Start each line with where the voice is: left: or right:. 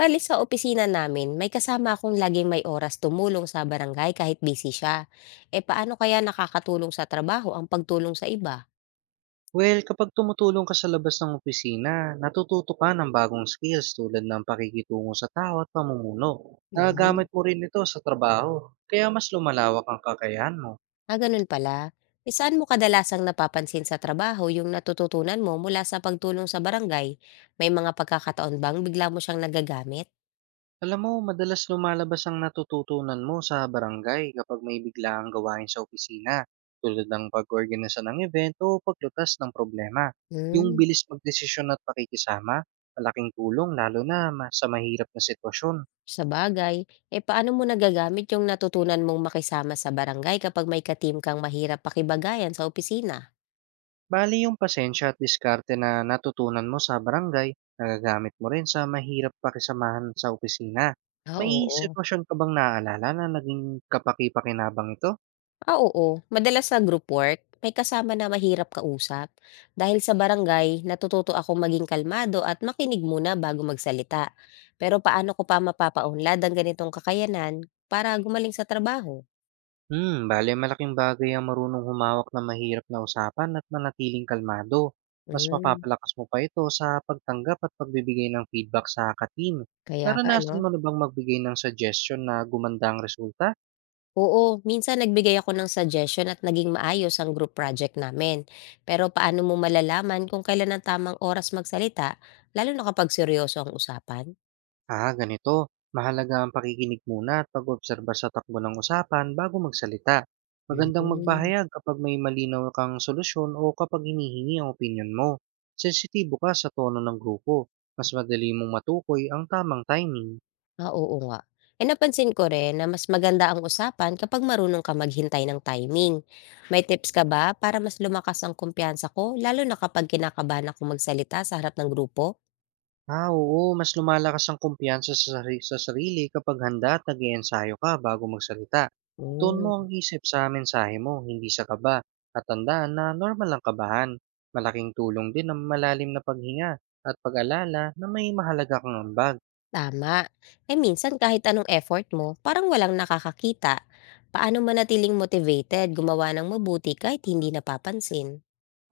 left: Bale sa opisina namin, may kasama akong laging may oras tumulong sa barangay kahit busy siya. Eh paano kaya nakakatulong sa trabaho ang pagtulong sa iba?
right: Well, kapag tumutulong ka sa labas ng opisina, natututo ka ng bagong skills tulad ng pakikitungo sa tao at pamumuno.
left: Mm.
right: Nagagamit mo rin ito sa trabaho, kaya mas lumalawak ang kakayahan mo.
left: Ah, ganun pala. Eh, saan mo kadalasang napapansin sa trabaho yung natututunan mo mula sa pagtulong sa barangay? May mga pagkakataon bang bigla mo siyang nagagamit?
right: Alam mo, madalas lumalabas ang natututunan mo sa barangay kapag may biglaang gawain sa opisina, tulad ng pag-organisa ng event o paglutas ng problema. Yung
left: Hmm,
right: bilis magdesisyon at pakikisama, malaking tulong lalo na sa mahirap na sitwasyon.
left: sa bagay. Eh paano mo nagagamit yung natutunan mong makisama sa barangay kapag may katim kang mahirap pakibagayan sa opisina?
right: Bali yung pasensya at diskarte na natutunan mo sa barangay, nagagamit mo rin sa mahirap pakisamahan sa opisina.
left: Ah,
right: May
left: oo.
right: sitwasyon ka bang naaalala na naging kapaki-pakinabang ito?
left: Ah, oo. Madalas sa group work, may kasama na mahirap kausap. Dahil sa barangay, natututo akong maging kalmado at makinig muna bago magsalita. Pero paano ko pa mapapaunlad ang ganitong kakayanan para gumaling sa trabaho?
right: Hmm, bale malaking bagay ang marunong humawak ng mahirap na usapan at manatiling kalmado. Mas
left: Mm,
right: mapapalakas mo pa ito sa pagtanggap at pagbibigay ng feedback sa katim.
left: kaya nga, no?
right: Naranasan mo na bang magbigay ng suggestion na gumanda ang resulta?
left: Oo, minsan nagbigay ako ng suggestion at naging maayos ang group project namin. Pero paano mo malalaman kung kailan ang tamang oras magsalita, lalo na kapag seryoso ang usapan?
right: Ah, ganito. Mahalaga ang pakikinig muna at pag-obserba sa takbo ng usapan bago magsalita. Magandang
left: Mm.
right: magbahayag kapag may malinaw kang solusyon o kapag hinihingi ang opinyon mo. Sensitibo ka sa tono ng grupo. Mas madali mong matukoy ang tamang timing.
left: Ah, oo nga. Eh, napansin ko rin na mas maganda ang usapan kapag marunong ka maghintay ng timing. May tips ka ba para mas lumakas ang kumpiyansa ko, lalo na kapag kinakabahan akong magsalita sa harap ng grupo?
right: Ah, oo, mas lumalakas ang kumpiyansa sa, sa sarili kapag handa at nag-iensayo ka bago magsalita. Ituon mo ang
left: Mm,
right: isip sa mensahe mo, hindi sa kaba, at tandaan na normal ang kabahan. Malaking tulong din ang malalim na paghinga at pag-alala na may mahalaga kang ambag.
left: tama. Eh, minsan kahit anong effort mo, parang walang nakakakita. Paano manatiling motivated gumawa ng mabuti kahit hindi napapansin?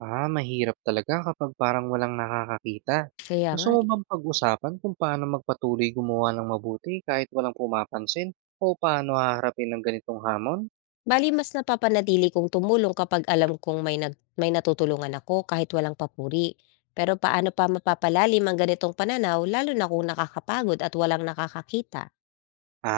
right: Ah, mahirap talaga kapag parang walang nakakakita.
left: Kaya
right: Gusto
left: nga,
right: mo bang pag-usapan kung paano magpatuloy gumawa ng mabuti kahit walang pumapansin o paano haharapin ng ganitong hamon?
left: bali mas napapanatili kong tumulong kapag alam kong may natutulungan ako kahit walang papuri. Pero paano pa mapapalalim ang ganitong pananaw lalo na kung nakakapagod at walang nakakakita?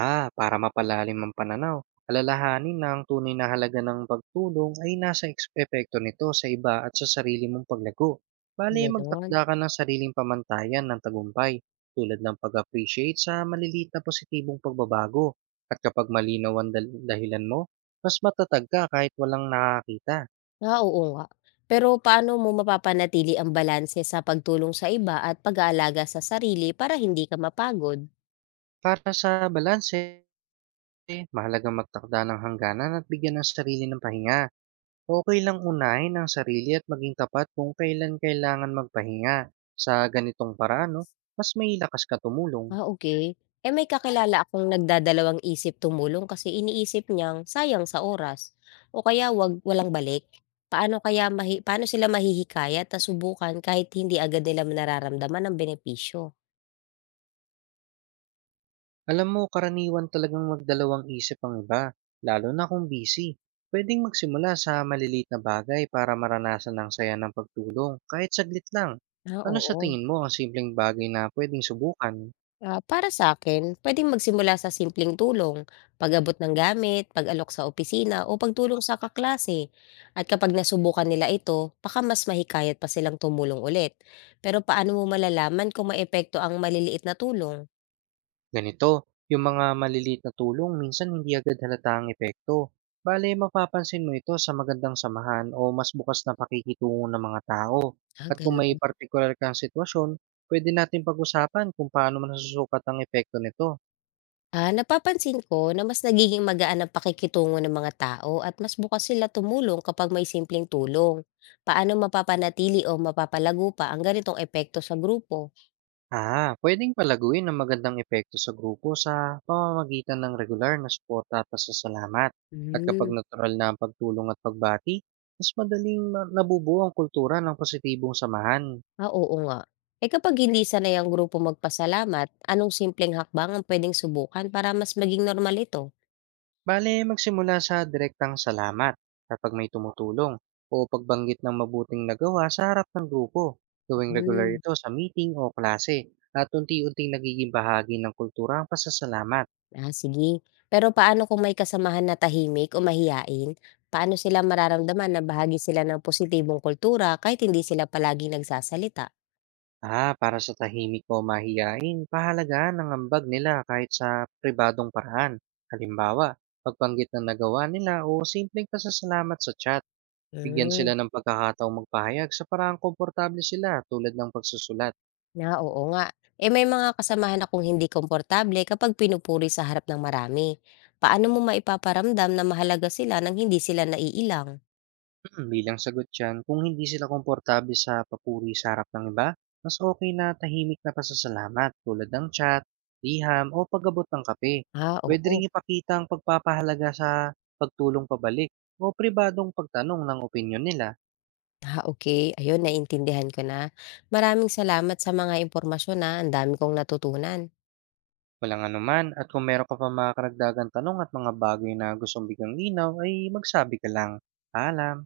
right: Ah, para mapalalim ang pananaw, alalahanin na ang tunay na halaga ng pagtulong ay nasa epekto nito sa iba at sa sarili mong paglago. Bale,
left: Ah, gano'n.
right: magtakda ka ng sariling pamantayan ng tagumpay, tulad ng pag-appreciate sa maliliit na positibong pagbabago. At kapag malinaw ang dahilan mo, mas matatag ka kahit walang nakakita.
left: Ah, oo nga. Pero paano mo mapapanatili ang balanse sa pagtulong sa iba at pag-aalaga sa sarili para hindi ka mapagod?
right: Para sa balanse, mahalagang magtakda ng hangganan at bigyan ng sarili ng pahinga. Okey lang unahin ang sarili at maging tapat kung kailan kailangan magpahinga. Sa ganitong paraan 'no, mas may lakas ka tumulong.
left: Ah, okay. Eh, may kakilala akong nagdadalawang isip tumulong kasi iniisip niyang sayang sa oras o kaya wag walang balik. Paano sila mahihikayat at subukan kahit hindi agad nila nararamdaman ang benepisyo?
right: Alam mo karaniwan talagang magdalawang isip ang iba, lalo na kung busy. Puwedeng magsimula sa maliliit na bagay para maranasan ang saya ng pagtulong kahit saglit lang.
left: Ah,
right: Ano sa
left: oo.
right: tingin mo ang simpleng bagay na puwedeng subukan?
left: Ah, para sa akin puwedeng magsimula sa simpleng tulong, pag-abot ng gamit, pag-alok sa opisina o pagtulong sa kaklase. At kapag nasubukan nila ito, baka mas mahikayat pa silang tumulong ulit. Pero paano mo malalaman kung maepekto ang maliliit na tulong?
right: Ganito, yung mga maliliit na tulong minsan hindi agad halata ang epekto. Bale, mapapansin mo ito sa magandang samahan o mas bukas na pakikitungo ng mga tao.
left: Ah,
right: At kung may
left: gano'n.
right: partikular kang sitwasyon, pwede natin pag-usapan kung paano nasusukat ang epekto nito.
left: Ah, napapansin ko na mas nagiging magaan ang pakikitungo ng mga tao at mas bukas sila tumulong kapag may simpleng tulong. Paano mapapanatili o mapapalago pa ang ganitong epekto sa grupo?
right: Ah, pwedeng palaguin ang magandang epekto sa grupo sa pamamagitan ng regular na suporta at pasasalamat. At kapag
left: Hmm,
right: natural na ang pagtulong at pagbati, mas madaling nabubuo ang kultura ng positibong samahan.
left: ah, oo nga. Eh kapag hindi sanay ang grupo magpasalamat, anong simpleng hakbang ang pwedeng subukan para mas maging normal ito?
right: Bale, magsimula sa direktang salamat kapag may tumutulong o pagbanggit ng mabuting nagawa sa harap ng grupo. Gawing regular
left: Hmm.
right: ito sa meeting o klase at unti-unting nagiging bahagi ng kultura ang pasasalamat.
left: Ah, sige. Pero paano kung may kasamahan na tahimik o mahiyain? Paano sila mararamdaman na bahagi sila ng positibong kultura kahit hindi sila palagi nagsasalita?
right: Ah, para sa tahimik o mahiyain, pahalagaan ang ambag nila kahit sa pribadong paraan. Halimbawa, pagbanggit ng nagawa nila o simpleng pasasalamat sa chat. Bigyan
left: Hmm,
right: sila ng pagkakataong magpahayag sa paraang komportable sila tulad ng pagsusulat.
left: na oo nga. Eh may mga kasamahan akong hindi komportable kapag pinupuri sa harap ng marami. Paano mo maipaparamdam na mahalaga sila nang hindi sila naiilang?
right: Mm, bilang sagot dyan, kung hindi sila komportable sa papuri sa harap ng iba, mas okay na tahimik na pasasalamat tulad ng chat, liham o pagabot ng kape.
left: Ah,
right: Pwede
left: oo.
right: rin ipakita ang pagpapahalaga sa pagtulong pabalik o pribadong pagtanong ng opinyon nila.
left: Ah, okay. Ayun, naintindihan ko na. Maraming salamat sa mga impormasyon na ang dami kong natutunan.
right: Walang anuman, at kung meron ka pa mga karagdagan tanong at mga bagay na gustong bigang linaw ay magsabi ka lang. Paalam!